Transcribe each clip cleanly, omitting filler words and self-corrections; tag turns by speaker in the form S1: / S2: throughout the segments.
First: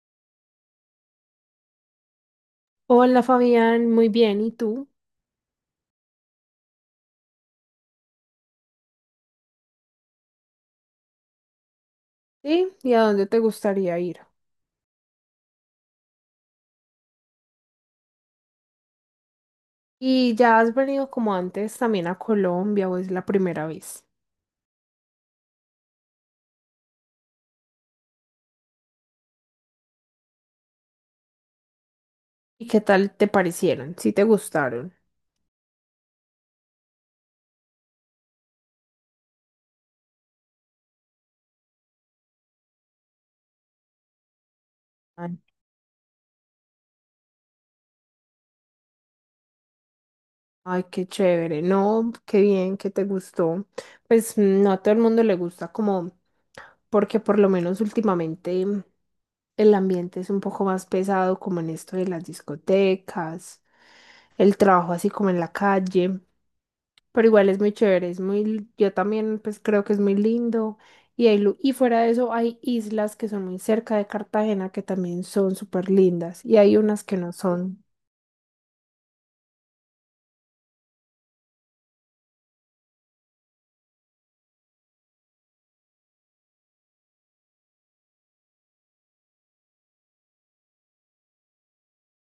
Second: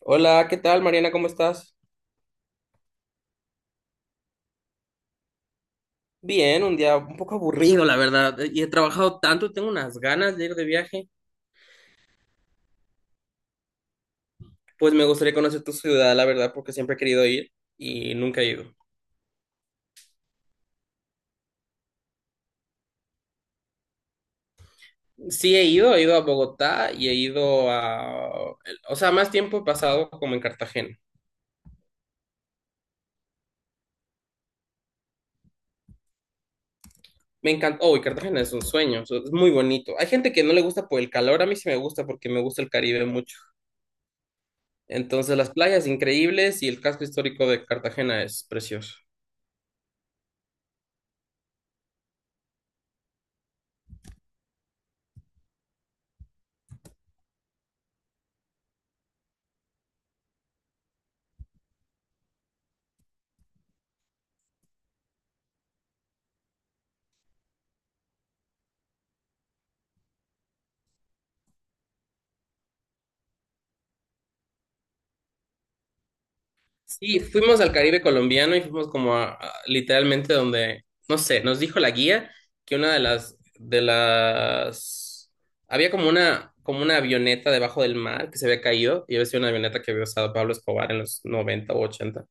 S1: Hola, ¿qué tal, Mariana? ¿Cómo estás?
S2: Hola Fabián, muy bien, ¿y tú?
S1: Bien, un día un poco aburrido, la verdad. Y he trabajado tanto, tengo unas ganas de ir de viaje.
S2: ¿Sí? ¿Y a dónde te gustaría ir?
S1: Pues me gustaría conocer tu ciudad, la verdad, porque siempre he querido ir y nunca he ido.
S2: ¿Y ya has venido como antes también a Colombia o es la primera vez?
S1: Sí he ido a Bogotá y he ido a... O sea, más tiempo he pasado como en Cartagena.
S2: ¿Y qué tal te parecieron? ¿Sí te gustaron?
S1: Me encanta... Oh, y Cartagena es un sueño, es muy bonito. Hay gente que no le gusta por el calor, a mí sí me gusta porque me gusta el Caribe mucho.
S2: Ay,
S1: Entonces las playas increíbles y el casco histórico de Cartagena es precioso.
S2: ay, qué chévere, no, qué bien, que te gustó. Pues no a todo el mundo le gusta como, porque por lo menos últimamente el ambiente es un poco más pesado como en esto de las discotecas, el trabajo así como en la calle. Pero igual es muy chévere, yo también pues creo que es muy lindo. Y fuera de eso hay islas que son muy cerca de Cartagena que también son súper lindas y hay unas que
S1: Sí,
S2: no
S1: fuimos al
S2: son.
S1: Caribe colombiano y fuimos como literalmente donde, no sé, nos dijo la guía que una de las, había como una avioneta debajo del mar que se había caído y había sido una avioneta que había usado Pablo Escobar en los 90 o 80.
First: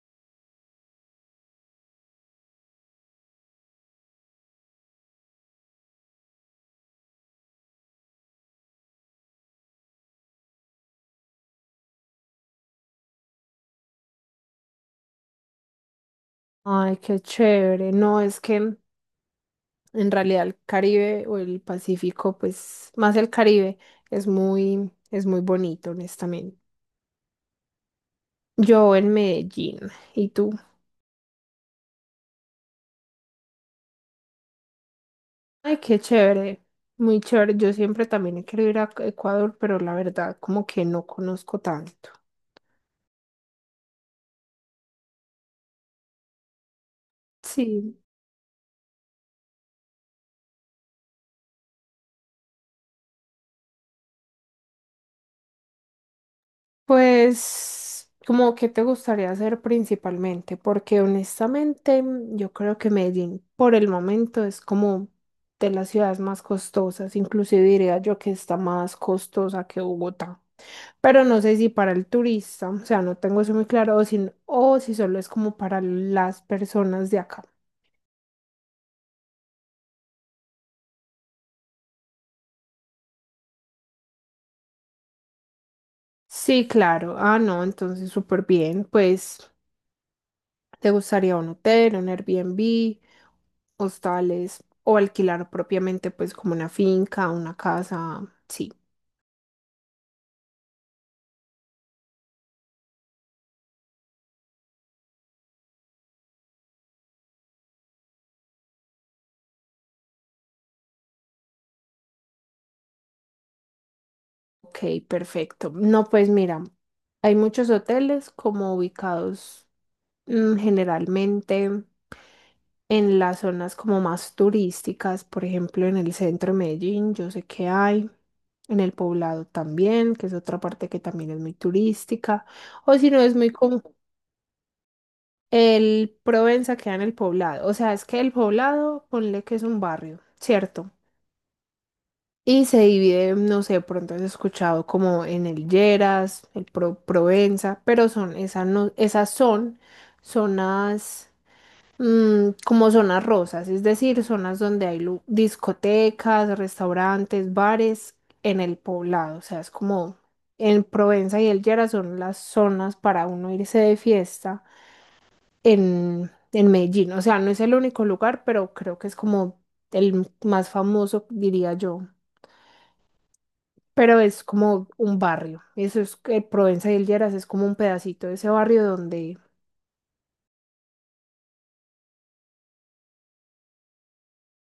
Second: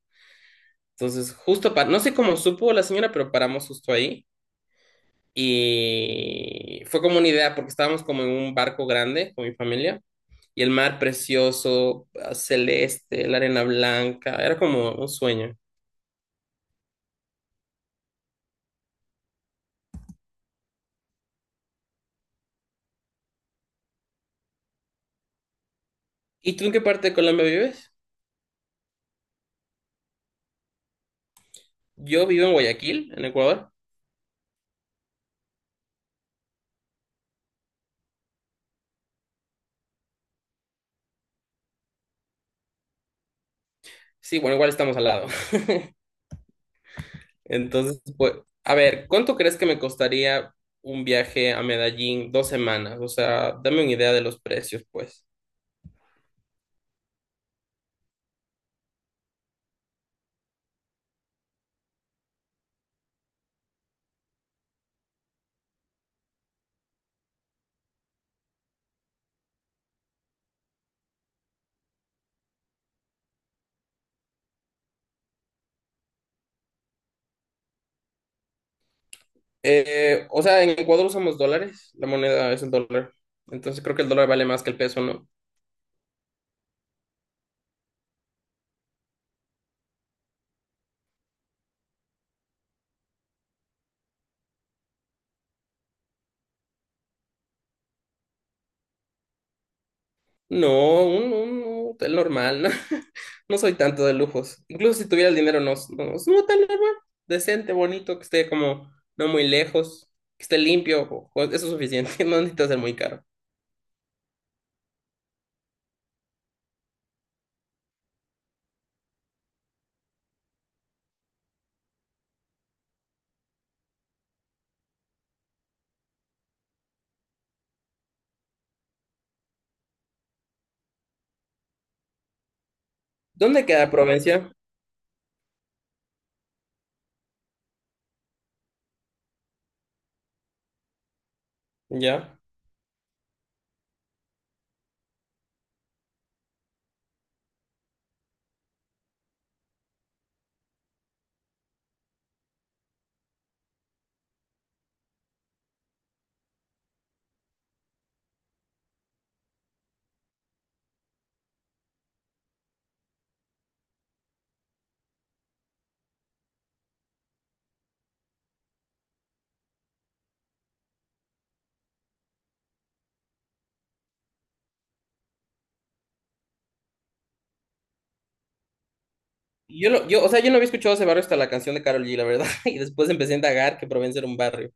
S1: Entonces, justo para, no sé cómo supo la señora, pero paramos justo ahí y fue como una idea porque estábamos como en un barco grande con mi familia. Y el mar precioso, celeste, la arena blanca, era como un sueño.
S2: Ay, qué chévere. No, es que en realidad el Caribe o el Pacífico, pues más el Caribe, es muy bonito,
S1: ¿Y
S2: honestamente.
S1: tú en qué parte de Colombia vives?
S2: Yo en Medellín, ¿y tú?
S1: Yo vivo en Guayaquil, en Ecuador.
S2: Ay, qué chévere. Muy chévere. Yo siempre también he querido ir a Ecuador, pero la verdad como que no conozco tanto.
S1: Sí, bueno, igual estamos al lado.
S2: Sí.
S1: Entonces, pues, a ver, ¿cuánto crees que me costaría un viaje a Medellín 2 semanas? O sea, dame una idea de los precios, pues.
S2: Pues, como que te gustaría hacer principalmente, porque honestamente yo creo que Medellín por el momento es como de las ciudades más costosas, inclusive diría yo que está más costosa que Bogotá, pero no sé si para el turista, o sea, no tengo eso muy claro, o si solo es como para las personas de acá.
S1: O sea, en Ecuador usamos dólares, la moneda es el dólar. Entonces creo que el dólar vale más que el peso, ¿no?
S2: Sí, claro, ah, no, entonces súper bien, pues. ¿Te gustaría un hotel, un Airbnb, hostales o alquilar propiamente pues como una finca, una casa? Sí,
S1: No, un hotel normal, ¿no? No soy tanto de lujos. Incluso si tuviera el dinero, no, no, no. Es un hotel normal, decente, bonito, que esté como no muy lejos, que esté limpio, eso es suficiente, no necesita ser muy caro.
S2: ok, perfecto. No, pues mira, hay muchos hoteles como ubicados generalmente en las zonas como más turísticas, por ejemplo en el centro de Medellín, yo sé que hay. En el Poblado también, que es otra parte que también es muy turística, o si no es muy
S1: ¿Dónde
S2: común.
S1: queda Provencia?
S2: El Provenza queda en el Poblado. O sea, es que el Poblado, ponle que es un barrio, ¿cierto?
S1: Ya.
S2: Y se divide, no sé, pronto has escuchado como en el Lleras, el Provenza, pero son, esas no, esas son zonas como zonas rosas, es decir, zonas donde hay discotecas, restaurantes, bares en el Poblado. O sea, es como en Provenza y el Lleras son las zonas para uno irse de fiesta en Medellín. O sea, no es el único lugar, pero creo que es como el más famoso, diría yo. Pero es como un barrio. Eso es que Provenza y El Lleras es como un pedacito de ese barrio donde...
S1: O sea, yo no había escuchado ese barrio hasta la canción de Karol G, la verdad, y después empecé a indagar que Provencia era un barrio.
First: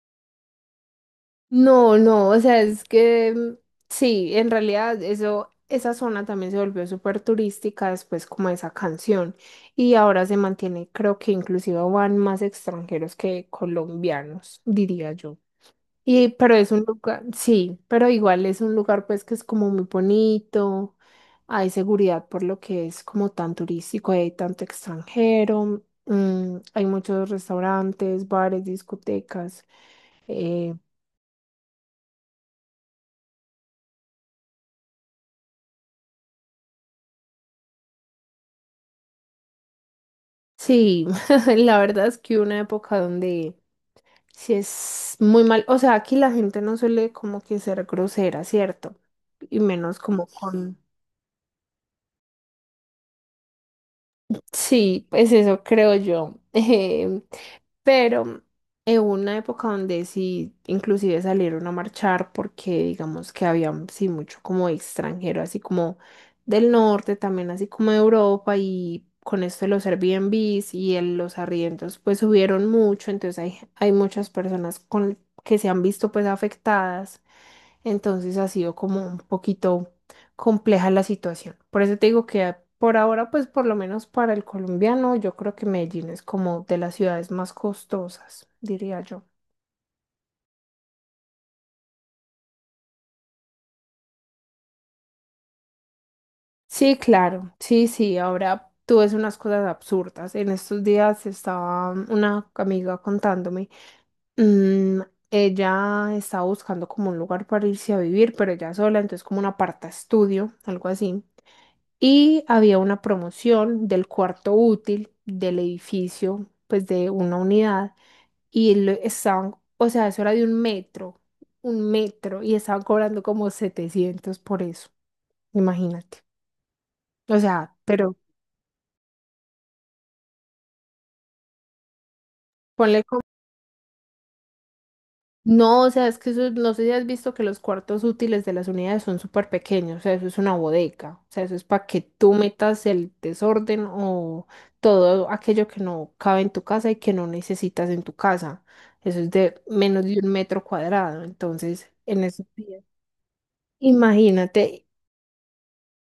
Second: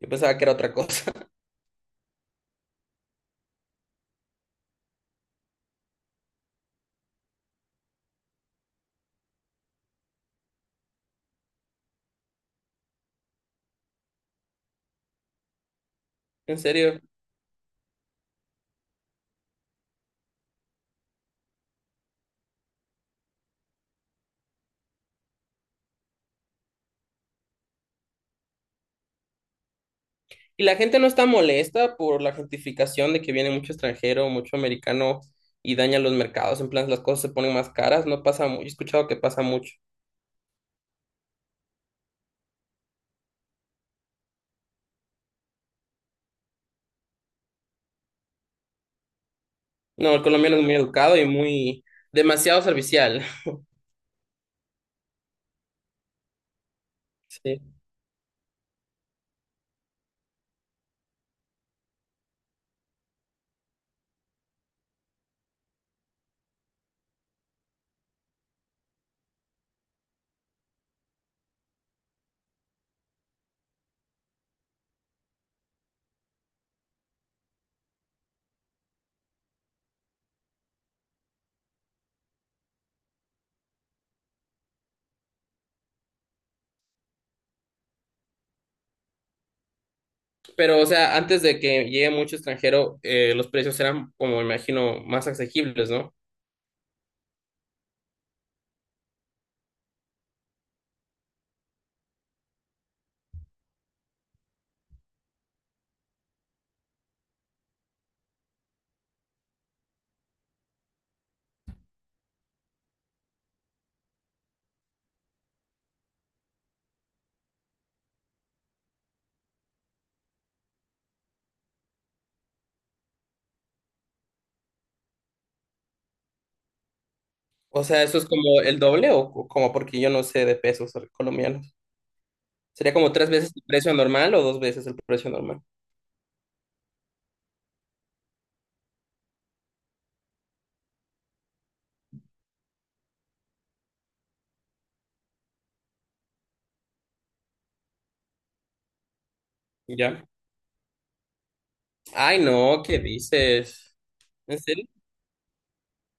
S1: Yo pensaba que era otra cosa.
S2: No, no, o sea, es que sí, en realidad eso, esa zona también se volvió súper turística después como esa canción. Y ahora se mantiene, creo que inclusive van más extranjeros que colombianos, diría yo. Y, pero
S1: En
S2: es un
S1: serio.
S2: lugar, sí, pero igual es un lugar pues que es como muy bonito, hay seguridad por lo que es como tan turístico, hay tanto extranjero, hay muchos restaurantes, bares, discotecas.
S1: Y
S2: eh,
S1: la gente no está molesta por la gentrificación de que viene mucho extranjero, mucho americano y daña los mercados. En plan, las cosas se ponen más caras. No pasa mucho. He escuchado que pasa mucho.
S2: sí, la verdad es que hubo una época donde sí es muy mal, o sea, aquí la gente no suele como que ser grosera, ¿cierto? Y menos
S1: No, el
S2: como
S1: colombiano es muy
S2: con...
S1: educado y muy demasiado servicial.
S2: Sí, pues eso creo yo.
S1: Sí.
S2: Pero en una época donde sí, inclusive salieron a marchar porque digamos que había sí mucho como extranjero, así como del norte, también así como de Europa y con esto de los Airbnbs y los arriendos pues subieron mucho, entonces hay muchas personas con, que se han visto pues afectadas, entonces ha sido como un poquito compleja la situación. Por eso te digo que por ahora, pues por lo menos para el colombiano, yo creo que Medellín es como de las ciudades más costosas, diría yo.
S1: Pero, o sea, antes de que llegue mucho extranjero, los precios eran, como me imagino, más asequibles, ¿no?
S2: Sí, claro, sí, sí, ahora tú ves unas cosas absurdas. En estos días estaba una amiga contándome, mm, ella estaba buscando como un lugar para irse a vivir, pero ella sola, entonces como un aparta estudio, algo así. Y había una promoción del cuarto útil del edificio, pues de una unidad. Estaban, o sea, eso era de un metro, y estaban cobrando como 700 por eso, imagínate. O sea,
S1: O sea, eso
S2: pero
S1: es como el doble o como porque yo no sé de pesos colombianos. ¿Sería
S2: ponle
S1: como
S2: como...
S1: tres veces el precio normal o dos veces el precio normal?
S2: No, o sea, es que eso, no sé si has visto que los cuartos útiles de las unidades son súper pequeños, o sea, eso es una bodega, o sea, eso es para que tú metas el desorden o todo aquello que no cabe en tu casa y que no necesitas en tu casa. Eso es de menos de
S1: Ya.
S2: un metro cuadrado, entonces, en
S1: Ay,
S2: esos
S1: no,
S2: días.
S1: ¿qué dices? ¿En serio?
S2: Imagínate,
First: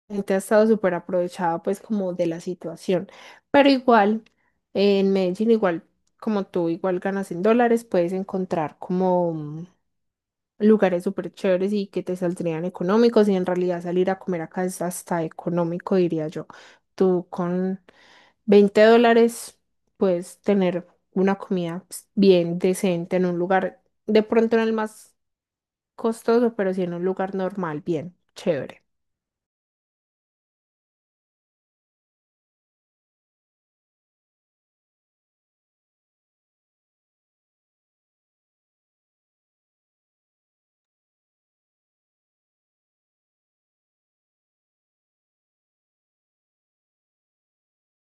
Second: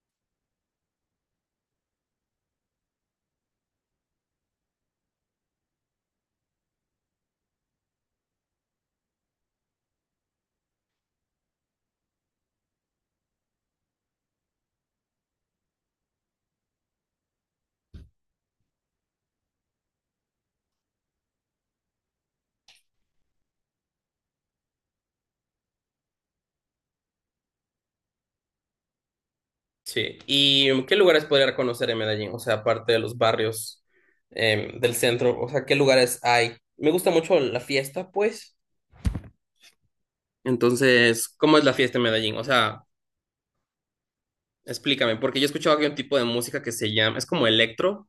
S2: gente ha estado súper aprovechada pues como de la situación. Pero igual, en Medellín, igual como tú, igual ganas en dólares, puedes encontrar como lugares súper chéveres y que te saldrían económicos y en realidad salir a comer acá es hasta económico, diría yo. Tú con $20 puedes tener una comida pues, bien decente en un lugar, de pronto no el más costoso, pero sí en un lugar normal, bien, chévere.
S1: Sí. ¿Y qué lugares podría conocer en Medellín? O sea, aparte de los barrios del centro, o sea, ¿qué lugares hay? Me gusta mucho la fiesta, pues. Entonces, ¿cómo es la fiesta en Medellín? O sea, explícame, porque yo he escuchado que hay un tipo de música que se llama, es como electro.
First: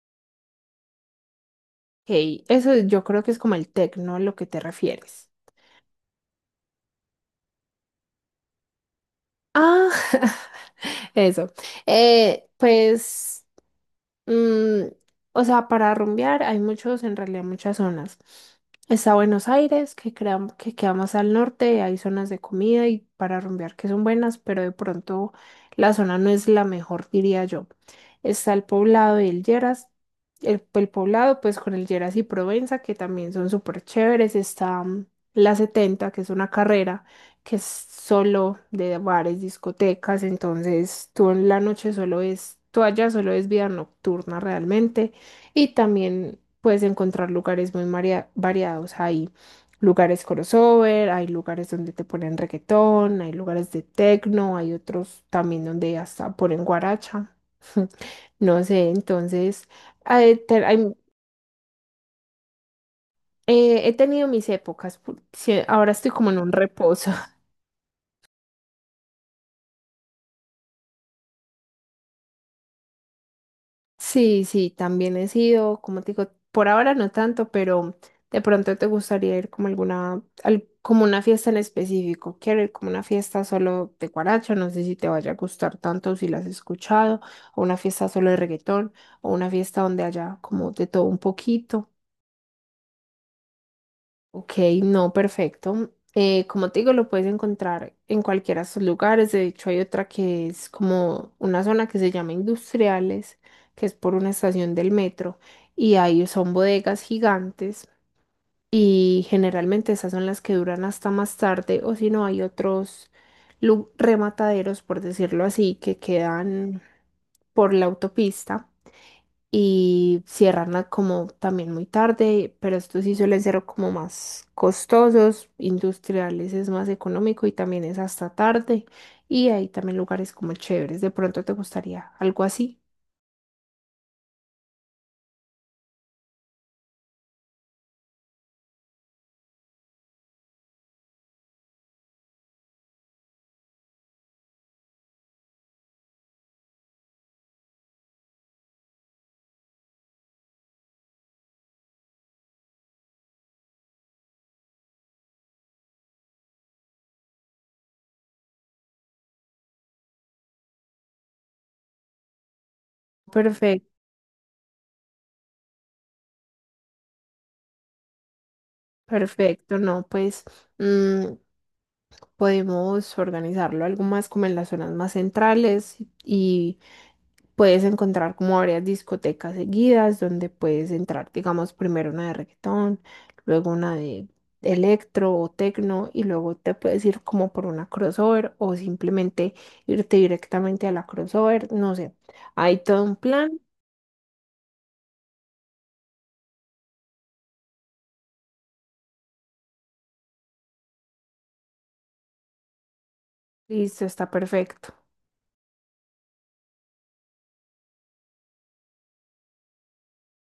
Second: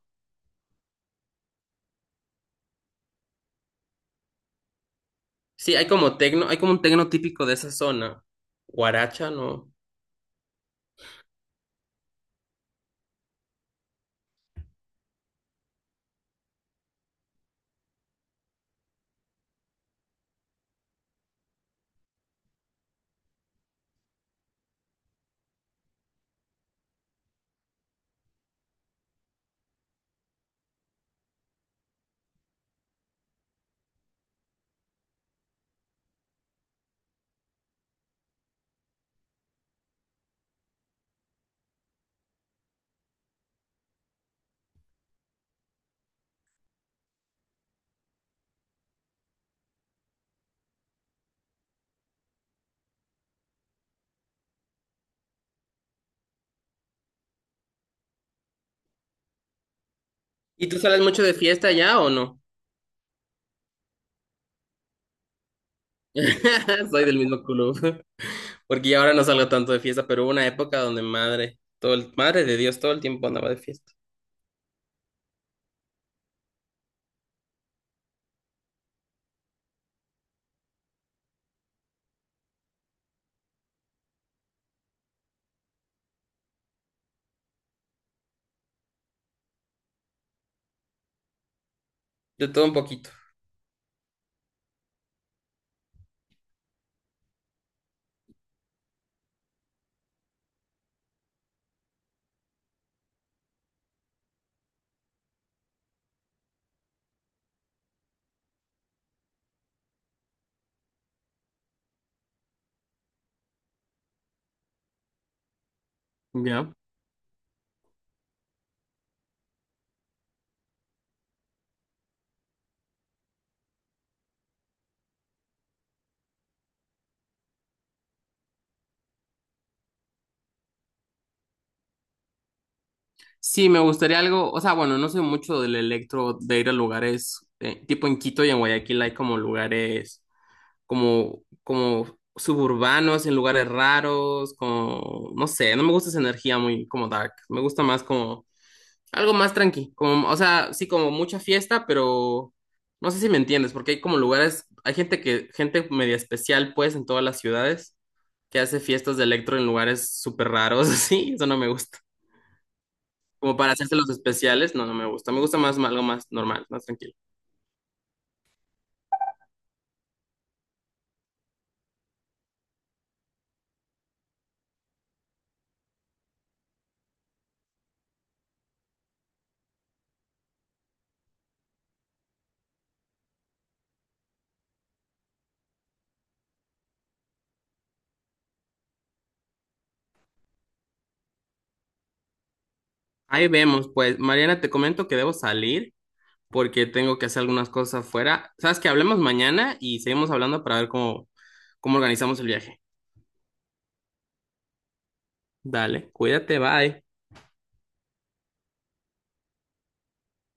S2: Hey, eso yo creo que es como el tecno a lo que te refieres.
S1: Sí, hay como tecno, hay como un tecno típico de esa zona. Guaracha, ¿no?
S2: Ah, eso. Pues. Mm, o sea, para rumbear hay muchos, en realidad muchas zonas. Está Buenos Aires, que queda más al norte, hay zonas de comida y para rumbear que son buenas, pero de pronto la zona no es la mejor, diría yo. Está el Poblado y el Lleras. El Poblado, pues con el Lleras y Provenza, que también son súper chéveres. Está la 70 que es una carrera que es solo de bares, discotecas, entonces tú en la noche solo es, tú allá solo es vida nocturna realmente y también puedes encontrar lugares muy variados, hay lugares crossover, hay lugares donde te ponen reggaetón, hay lugares de techno, hay otros también donde hasta ponen guaracha, no sé, entonces eh, te-
S1: ¿Y tú
S2: hay-
S1: sales mucho de fiesta ya o no?
S2: he tenido mis épocas, sí, ahora estoy como en un
S1: Soy
S2: reposo.
S1: del mismo club, porque ya ahora no salgo tanto de fiesta, pero hubo una época donde madre, madre de Dios, todo el tiempo andaba de fiesta.
S2: Sí, sí, también he sido, como te digo, por ahora no tanto, pero de pronto te gustaría ir como alguna, como una fiesta en específico. Quiero ir como una fiesta solo de guaracha, no sé si te vaya a gustar tanto si la has escuchado, o una fiesta solo de reggaetón, o una fiesta donde haya como de todo un poquito.
S1: De todo un poquito.
S2: Ok, no, perfecto. Como te digo, lo puedes encontrar en cualquiera de sus lugares. De hecho, hay otra que es como una zona que se llama Industriales, que es por una estación del metro. Y ahí son bodegas gigantes. Y generalmente esas son las que duran hasta más tarde. O si no, hay otros remataderos, por decirlo así, que
S1: Ya.
S2: quedan por la autopista y cierran como también muy tarde, pero estos sí suelen ser como más costosos, industriales es más económico y también es hasta tarde y hay también lugares como chéveres, de pronto te gustaría algo así.
S1: Sí, me gustaría algo, o sea, bueno, no sé mucho del electro de ir a lugares, tipo en Quito y en Guayaquil hay como lugares como suburbanos, en lugares raros, como, no sé, no me gusta esa energía muy como dark, me gusta más como algo más tranqui, como, o sea, sí, como mucha fiesta, pero no sé si me entiendes, porque hay como lugares, hay gente que, gente media especial pues en todas las ciudades que hace fiestas de electro en lugares súper raros, así, eso no me gusta. Como para
S2: Perfecto,
S1: hacerse los especiales, no, no me gusta. Me gusta más algo más normal, más tranquilo.
S2: perfecto, no, pues mm, podemos organizarlo algo más como en las zonas más centrales y puedes encontrar como varias discotecas seguidas donde puedes entrar, digamos, primero una de reggaetón, luego una de electro o tecno y luego te puedes ir como por una crossover o simplemente irte directamente a la crossover, no sé. Hay todo un
S1: Ahí
S2: plan,
S1: vemos, pues, Mariana, te comento que debo salir porque tengo que hacer algunas cosas afuera. Sabes que hablemos mañana y seguimos hablando para ver cómo, cómo organizamos el viaje.
S2: listo, está perfecto.
S1: Dale, cuídate, bye.